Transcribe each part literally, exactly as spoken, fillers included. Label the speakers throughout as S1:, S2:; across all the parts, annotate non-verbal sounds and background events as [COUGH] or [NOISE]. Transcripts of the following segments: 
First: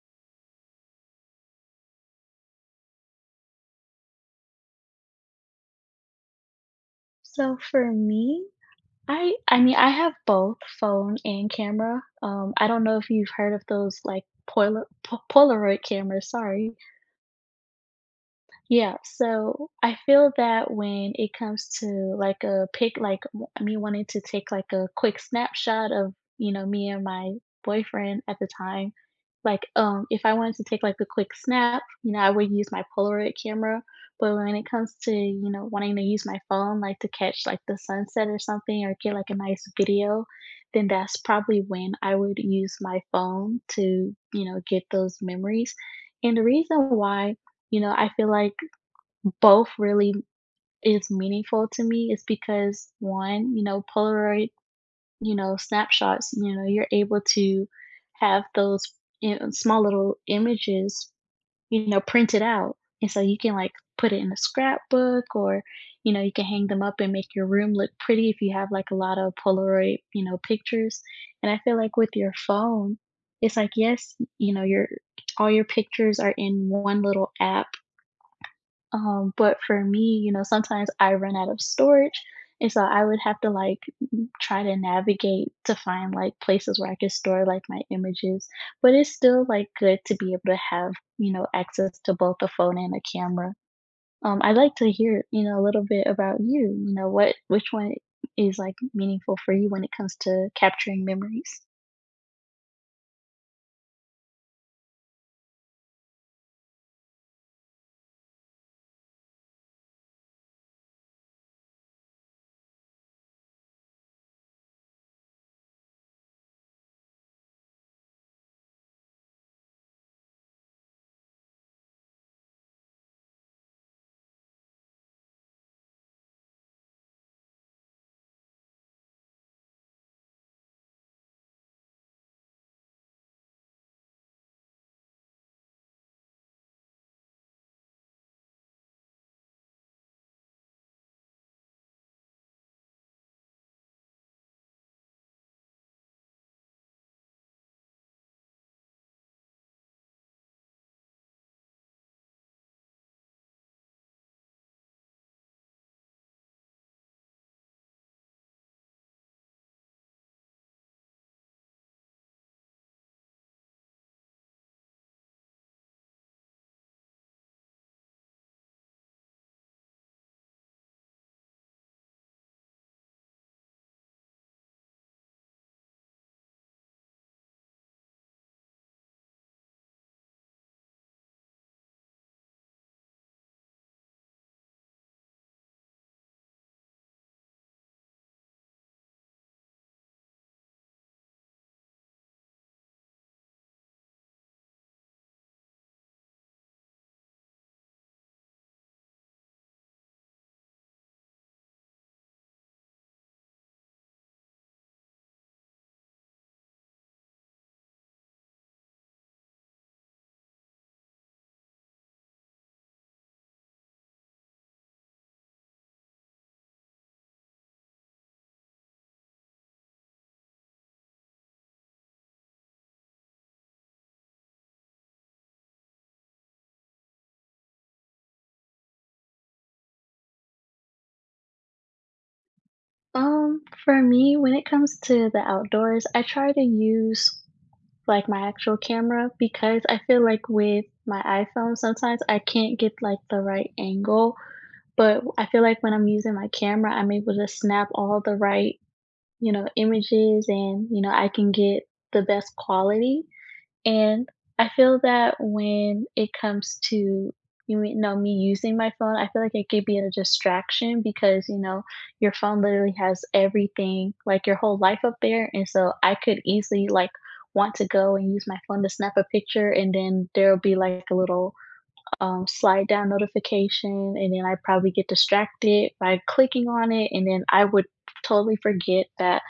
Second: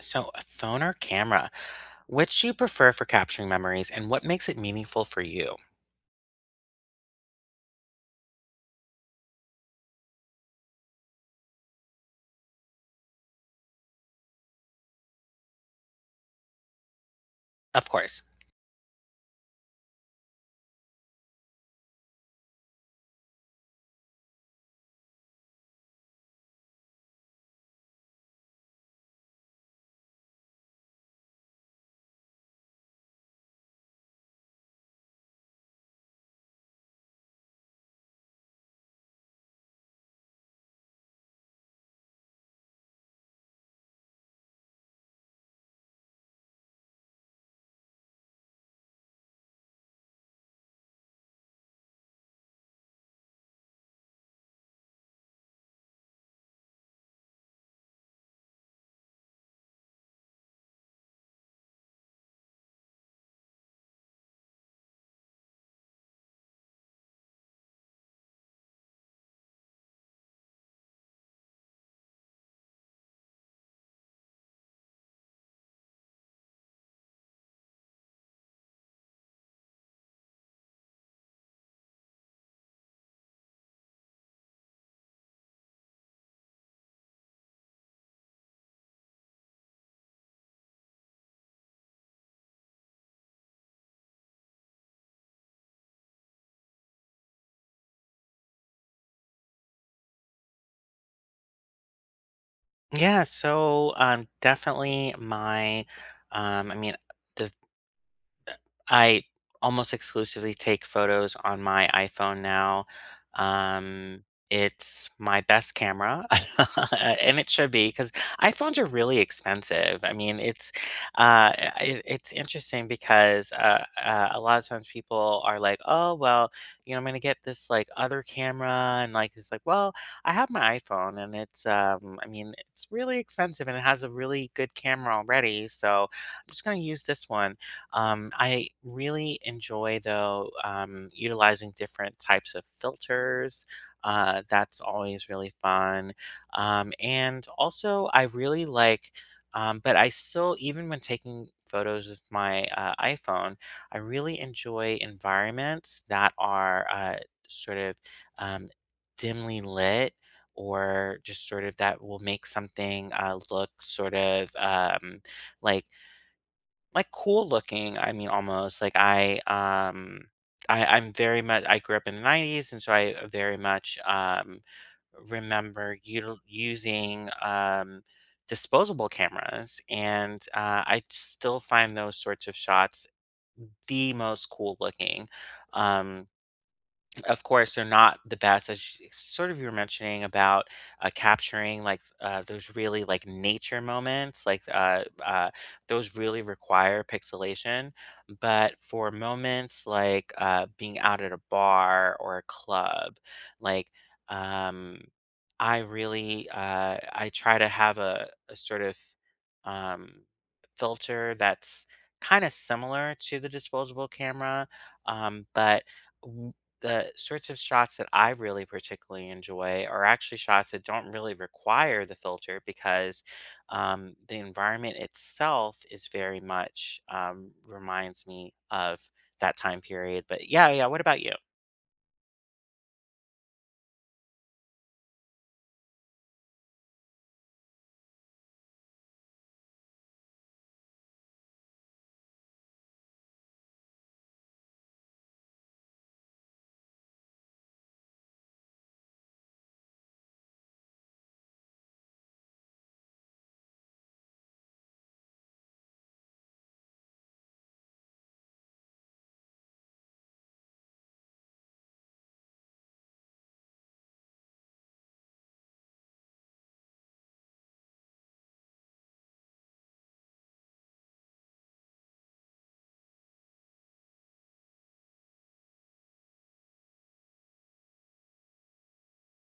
S1: So, a phone or camera? Which do you prefer for capturing memories and what makes it meaningful for you?
S2: So for me, I I mean, I have both phone and camera. Um, I don't know if you've heard of those like Polaroid Polaroid cameras, sorry.
S1: Of course.
S2: Yeah, so I feel that when it comes to like a pic, like w- me wanting to take like a quick snapshot of, you know, me and my boyfriend at the time, like um if I wanted to take like a quick snap, you know, I would use my Polaroid camera. But when it comes to, you know, wanting to use my phone like to catch like the sunset or something or get like a nice video, then that's probably when I would use my phone to, you know, get those memories. And the reason why, you know, I feel like both really is meaningful to me is because one, you know, Polaroid, you know, snapshots, you know, you're able to have those, you know, small little images, you know, printed out. And so you can like put it in a scrapbook or, you know, you can hang them up and make your room look pretty if you have like a lot of Polaroid, you know, pictures. And I feel like with your phone, it's like, yes, you know, your all your pictures are in one little app, um, but for me, you know, sometimes I run out of storage, and so I would have to like m- try to navigate to find like places where I could store like my images. But it's still like good to be able to have, you know, access to both a phone and a camera. Um, I'd like to hear, you know, a little bit about you. You know, what which one is like meaningful for you when it comes to capturing memories?
S1: Yeah, so um definitely my um I mean the I almost exclusively take photos on my iPhone now. Um, it's my best camera, [LAUGHS] and it should be because iPhones are really expensive. I mean, it's uh, it, it's interesting because uh, uh, a lot of times people are like, "Oh, well, you know, I'm gonna get this like other camera," and like it's like, "Well, I have my iPhone, and it's um, I mean, it's really expensive, and it has a really good camera already, so I'm just gonna use this one." Um, I really enjoy, though, um, utilizing different types of filters. Uh, that's always really fun. Um, and also, I really like, um, but I still, even when taking photos with my uh, iPhone, I really enjoy environments that are uh, sort of um, dimly lit or just sort of that will make something uh, look sort of um, like like, cool looking, I mean, almost, like, I, um, I I'm very much I grew up in the nineties, and so I uh, very much, um, remember util using, um, disposable cameras, and, uh, I still find those sorts of shots the most cool looking. Um of course, they're not the best, as you sort of you were mentioning about, uh, capturing, like, uh, those really, like, nature moments, like, uh uh, those really require pixelation, but for moments like, uh, being out at a bar or a club, like, um, I really, uh I try to have a a sort of, um, filter that's kinda similar to the disposable camera, um, but the sorts of shots that I really particularly enjoy are actually shots that don't really require the filter because um, the environment itself is very much um, reminds me of that time period. But yeah, yeah. What about you?
S2: Um, for me, when it comes to the outdoors, I try to use like my actual camera because I feel like with my iPhone sometimes I can't get like the right angle, but I feel like when I'm using my camera, I'm able to snap all the right, you know, images and, you know, I can get the best quality. And I feel that when it comes to, you me- know, me using my phone, I feel like it could be a distraction because, you know, your phone literally has everything, like your whole life up there. And so I could easily like want to go and use my phone to snap a picture and then there'll be like a little um, slide down notification and then I probably get distracted by clicking on it and then I would totally forget that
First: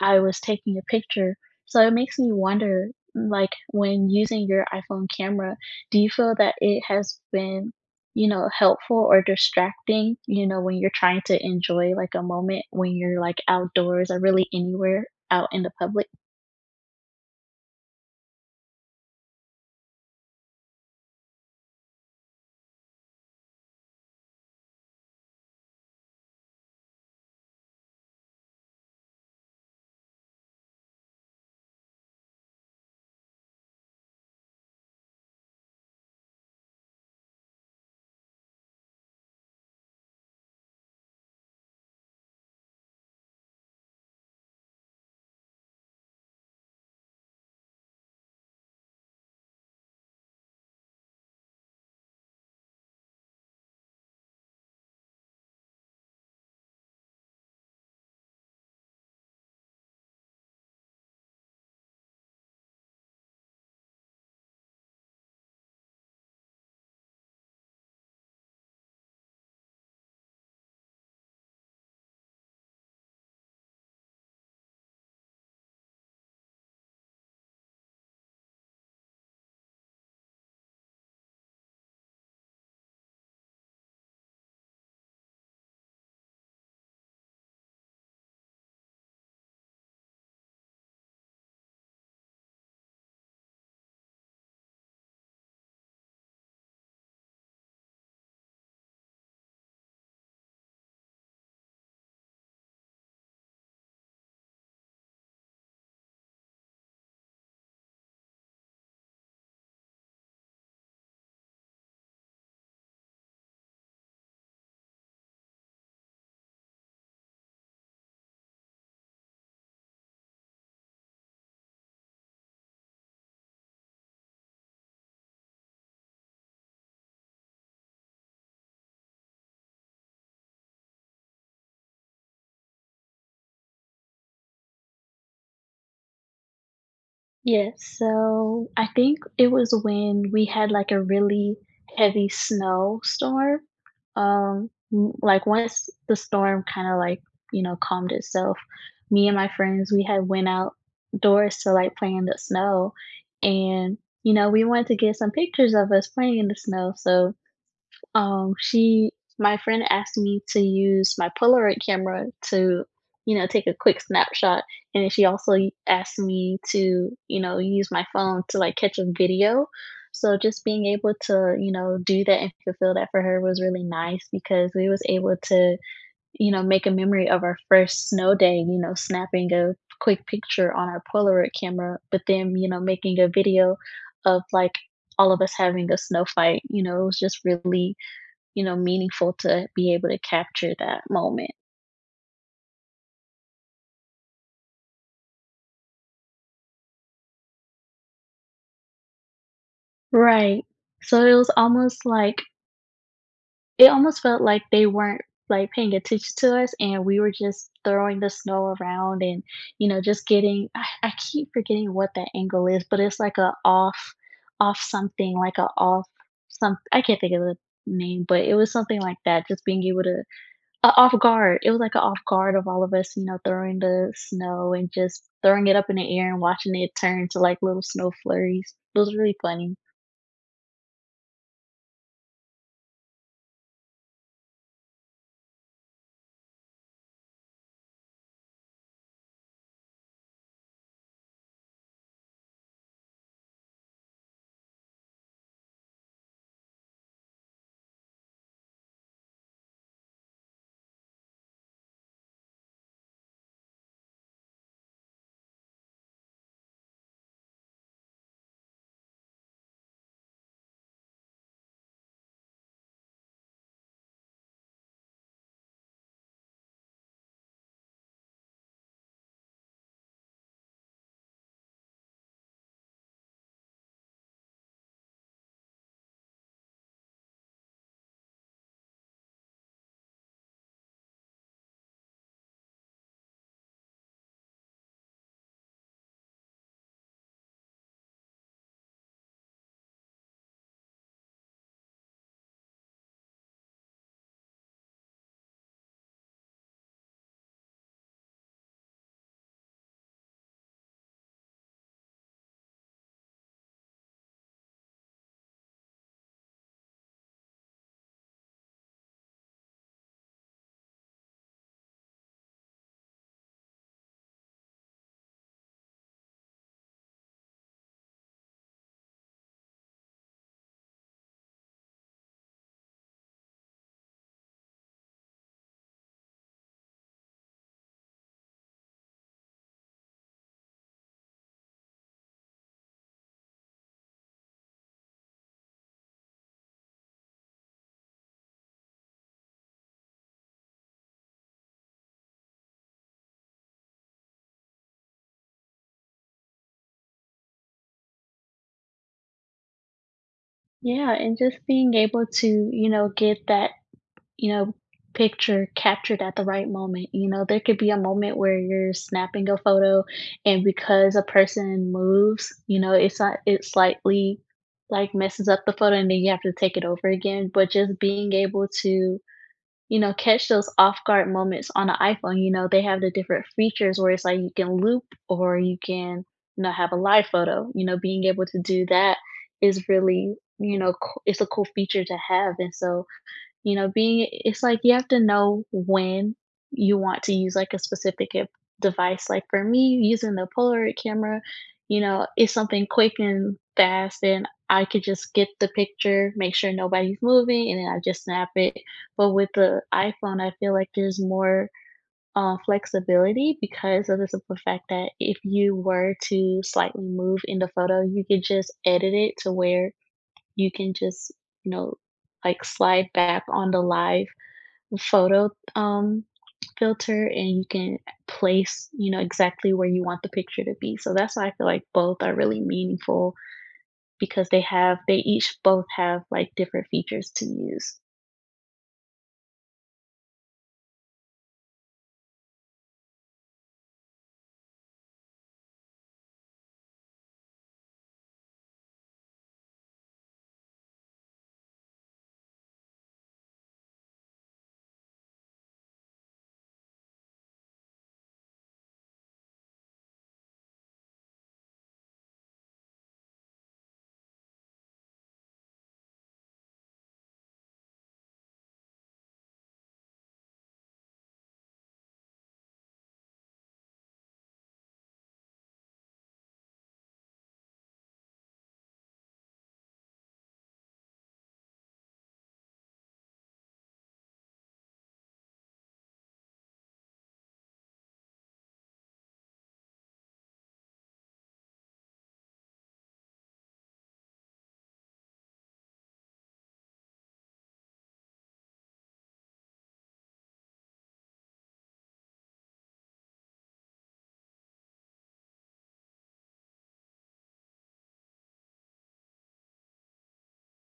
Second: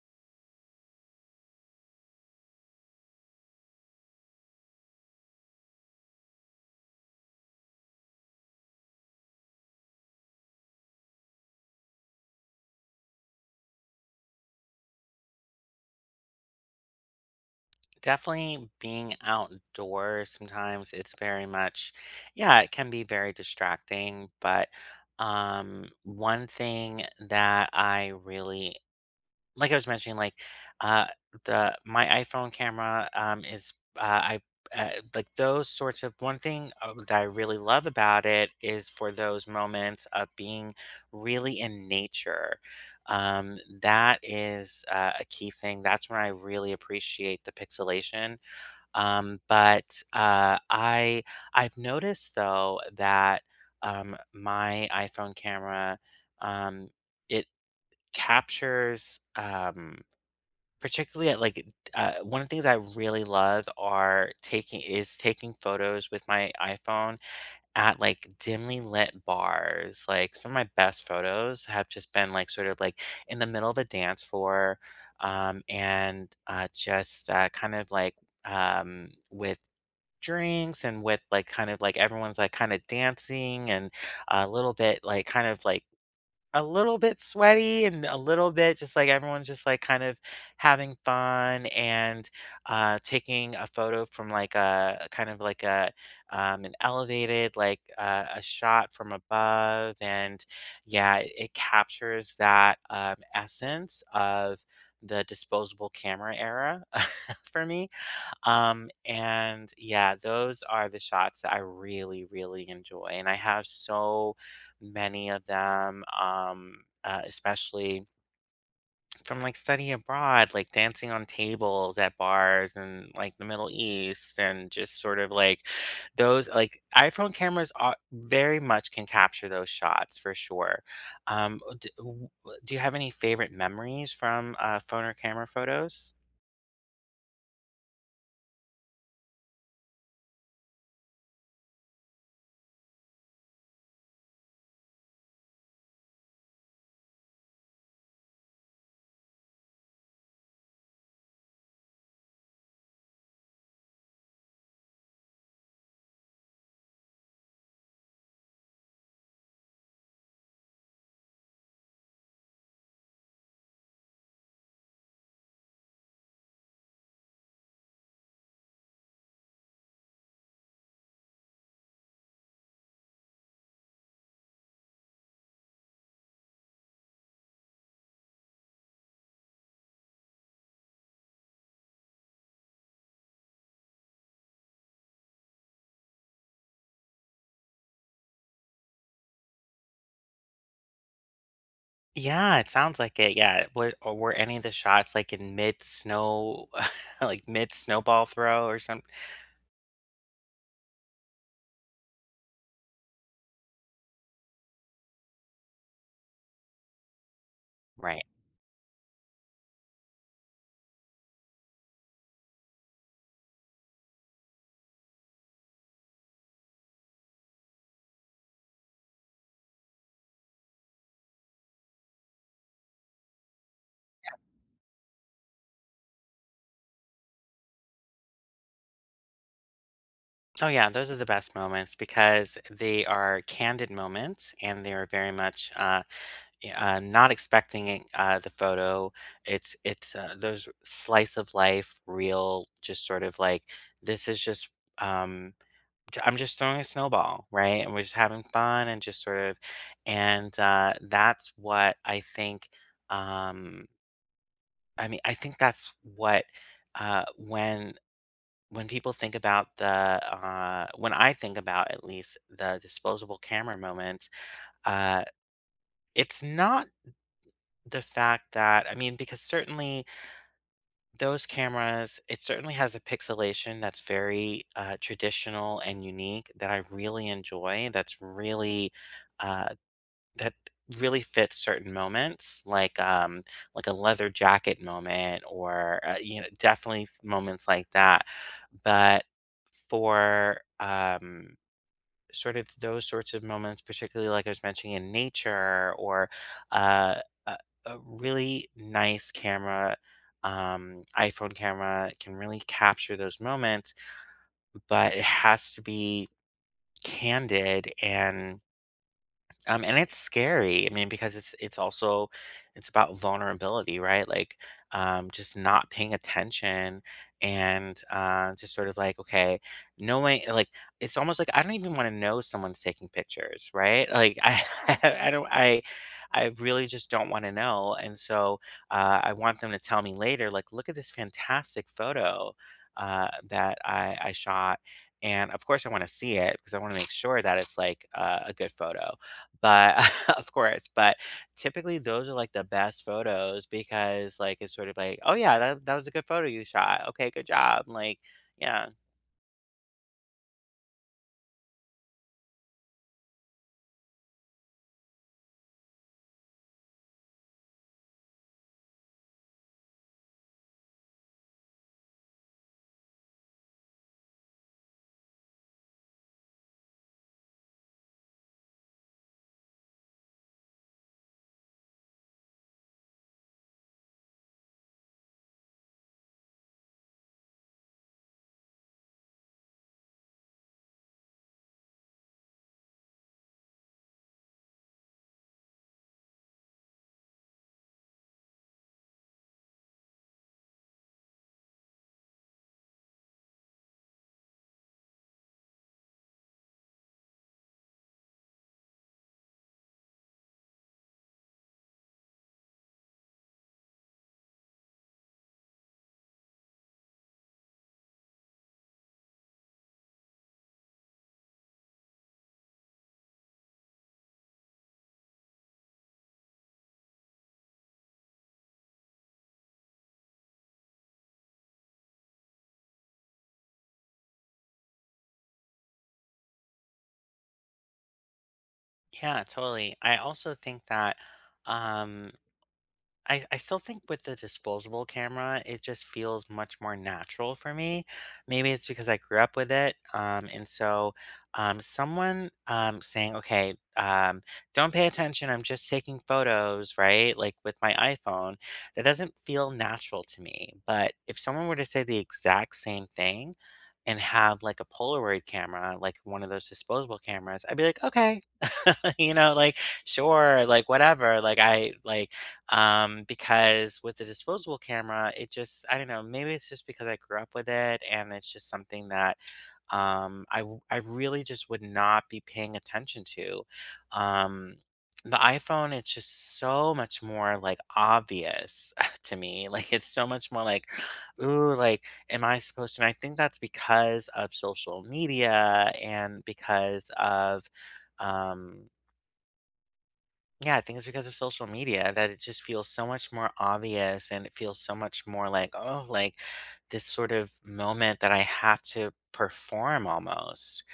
S2: I was taking a picture. So it makes me wonder, like when using your iPhone camera, do you feel that it has been, you know, helpful or distracting, you know, when you're trying to enjoy like a moment when you're like outdoors or really anywhere out in the public?
S1: Definitely being outdoors sometimes it's very much, yeah, it can be very distracting. But um, one thing that I really like I was mentioning, like, uh, the my iPhone camera, um, is, uh, I uh, like those sorts of one thing, uh, that I really love about it is for those moments of being really in nature. Um, that is, uh, a key thing. That's when I really appreciate the pixelation. Um, but, uh, I I've noticed though that, um, my iPhone camera, um, it captures, um Particularly at, like, uh, one of the things I really love are taking is taking photos with my iPhone at, like, dimly lit bars. Like, some of my best photos have just been, like, sort of, like, in the middle of a dance floor, um, and, uh, just, uh, kind of, like, um, with drinks and with, like, kind of, like, everyone's, like, kinda dancing and a little bit, like, kind of, like a little bit sweaty and a little bit just like everyone's just like kind of having fun and uh, taking a photo from like a kind of like a um, an elevated like uh, a shot from above and yeah it, it captures that um, essence of the disposable camera era [LAUGHS] for me. Um, and yeah, those are the shots that I really, really enjoy. And I have so many of them, um, uh, especially from like study abroad, like dancing on tables at bars and like the Middle East, and just sort of like those, like iPhone cameras are very much can capture those shots for sure. Um, do, do you have any favorite memories from uh, phone or camera photos?
S2: Yes, so I think it was when we had like a really heavy snowstorm. Um, m- like once the storm kind of like, you know, calmed itself, me and my friends, we had went outdoors to like play in the snow and you know, we wanted to get some pictures of us playing in the snow. So um, she my friend asked me to use my Polaroid camera to, you know, take a quick snapshot, and then she also y asked me to, you know, use my phone to, like, catch a video. So just being able to, you know, do that and fulfill that for her was really nice because we was able to, you know, make a memory of our first snow day, you know, snapping a quick picture on our Polaroid camera, but then, you know, making a video of, like, all of us having a snow fight, you know, it was just really, you know, meaningful to be able to capture that moment.
S1: Yeah, it sounds like it, yeah. Were or were any of the shots, like, in mid-snow [LAUGHS] like, mid-snowball throw or some
S2: Right. So it was almost like it almost felt like they weren't like paying attention to us and we were just throwing
S1: Right.
S2: the snow around and you know just getting I, I keep forgetting what that angle is but it's like a off off something like a off some I can't think of the name but it was something like that just being able to Uh, off guard. It was like an off guard of all of us, you know, throwing the snow and just throwing it up in the air and watching it turn to like little snow flurries. It was really funny.
S1: Oh, yeah, those are the best moments because they are candid moments, and they are very much, uh, y uh, not expecting it uh, the photo. It's it's, uh, those slice of life, real, just sort of like, this is just, um j- I'm just throwing a snowball, right? And we're just having fun and just sort of, and uh, that's what I think. Um, I mean, I think that's what uh, when when people think about the uh, when I think about at least the disposable camera moment, uh, it's not the fact that I mean, because certainly those cameras, it certainly has a pixelation that's very uh, traditional and unique that I really enjoy. That's really uh, That really fits certain moments, like, um, like a leather jacket moment or, uh, you know, definitely f moments like that. But for, um, sort of those sorts of moments, particularly like I was mentioning in nature or, uh, a a really nice camera, um, iPhone camera can really capture those moments, but it has to be candid and um, and it's scary. I mean, because it's it's also it's about vulnerability, right? Like, um, just not paying attention and uh, just sort of like, okay, knowing like it's almost like I don't even want to know someone's taking pictures, right? Like, I [LAUGHS] I don't I I really just don't want to know, and so uh, I want them to tell me later, like, look at this fantastic photo uh, that I I shot. And of course, I want to see it because I want to make sure that it's like uh, a good photo but [LAUGHS] of course, but typically those are like the best photos because like it's sort of like, "Oh yeah, that that was a good photo you shot. Okay, good job." Like, yeah.
S2: Yeah, and just being able to, you know, get that, you know, picture captured at the right moment. You know, there could be a moment where you're snapping a photo and because a person moves, you know, it's not it slightly like messes up the photo and then you have to take it over again. But just being able to, you know, catch those off guard moments on an iPhone. You know, they have the different features where it's like you can loop or you can, you know, have a live photo. You know, being able to do that is really, you know, co- it's a cool feature to have. And so, you know, being it's like you have to know when you want to use like a specific ep- device. Like for me, using the Polaroid camera, you know, it's something quick and fast, and I could just get the picture, make sure nobody's moving, and then I just snap it. But with the iPhone, I feel like there's more uh, flexibility because of the simple fact that if you were to slightly move in the photo, you could just edit it to where you can just, you know, like slide back on the live photo um, filter and you can place, you know, exactly where you want the picture to be. So that's why I feel like both are really meaningful because they have, they each both have like different features to use.
S1: Yeah, totally. I also think that, um I, I still think with the disposable camera, it just feels much more natural for me. Maybe it's because I grew up with it. Um, and so um, someone um, saying, okay, um, don't pay attention. I'm just taking photos, right? Like with my iPhone, that doesn't feel natural to me. But if someone were to say the exact same thing and have like a Polaroid camera, like one of those disposable cameras, I'd be like, okay, [LAUGHS] you know, like, sure, like, whatever. Like, I like, um, because with the disposable camera, it just, I don't know, maybe it's just because I grew up with it and it's just something that, um, I, w- I really just would not be paying attention to. Um, the iPhone, it's just so much more like obvious [LAUGHS] to me. Like, it's so much more like, ooh, like, am I supposed to? And I think that's because of social media and because of, um yeah, I think it's because of social media that it just feels so much more obvious and it feels so much more like, oh, like this sort of moment that I have to perform almost.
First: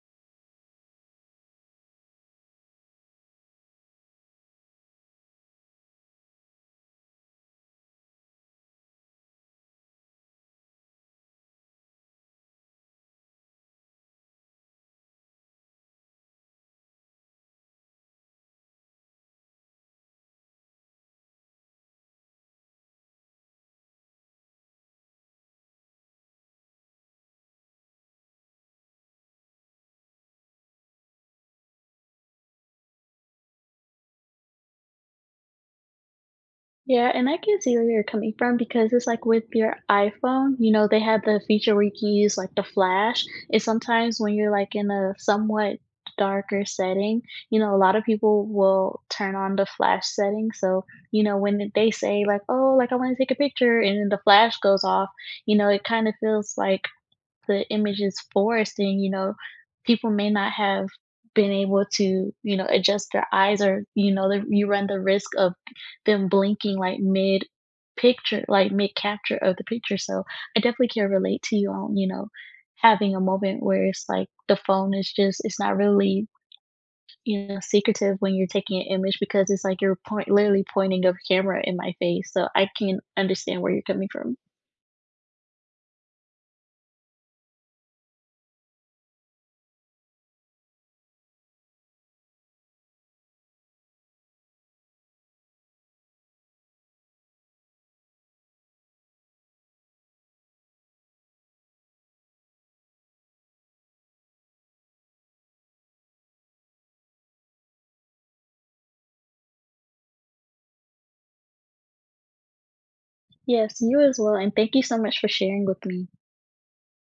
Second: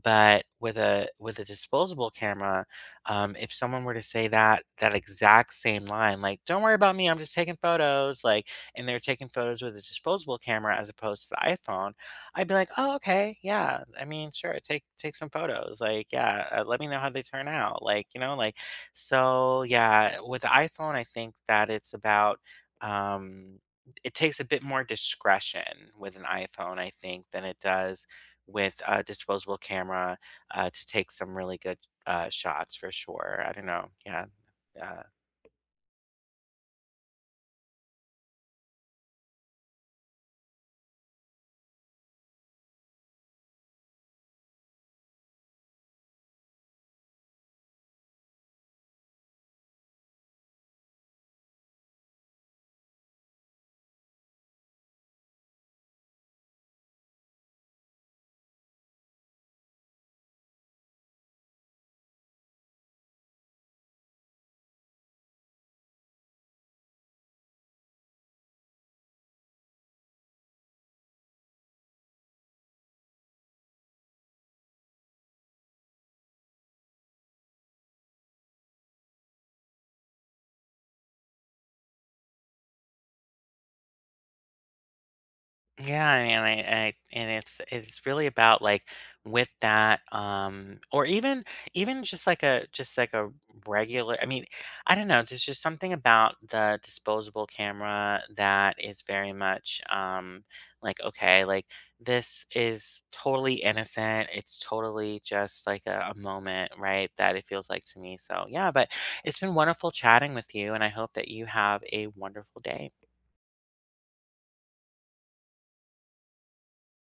S1: But with a with a disposable camera, um, if someone were to say that that exact same line, like, don't worry about me, I'm just taking photos, like, and they're taking photos with a disposable camera as opposed to the iPhone, I'd be like, oh, okay, yeah. I mean, sure, take take some photos. Like, yeah, uh, let me know how they turn out. Like, you know, like so yeah, with the iPhone, I think that it's about um, it takes a bit more discretion with an iPhone, I think, than it does with a disposable camera uh, to take some really good uh, shots for sure. I don't know. Yeah. Uh,
S2: Yeah, and I can see where you're coming from because it's like with your iPhone, you know, they have the feature where you can use like the flash. And sometimes when you're like in a somewhat darker setting, you know, a lot of people will turn on the flash setting. So, you know, when they say like, oh, like I want to take a picture and then the flash goes off, you know, it kind of feels like the image is forced, and you know, people may not have been able to, you know, adjust their eyes or, you know, the, you run the risk of them blinking like mid picture, like mid capture of the picture. So I definitely can relate to you on, you know, having a moment where it's like the phone is just, it's not really, you know, secretive when you're taking an image because it's like you're point, literally pointing a camera in my face. So I can understand where you're coming from.
S1: Yeah, and I, I and it's it's really about like with that, um, or even even just like a just like a regular. I mean, I don't know. There's just something about the disposable camera that is very much um, like okay, like this is totally innocent. It's totally just like a, a moment, right? That it feels like to me. So yeah, but it's been wonderful chatting with you, and I hope that you have a wonderful day.
S2: Yes, you as well. And thank you so much for sharing with me.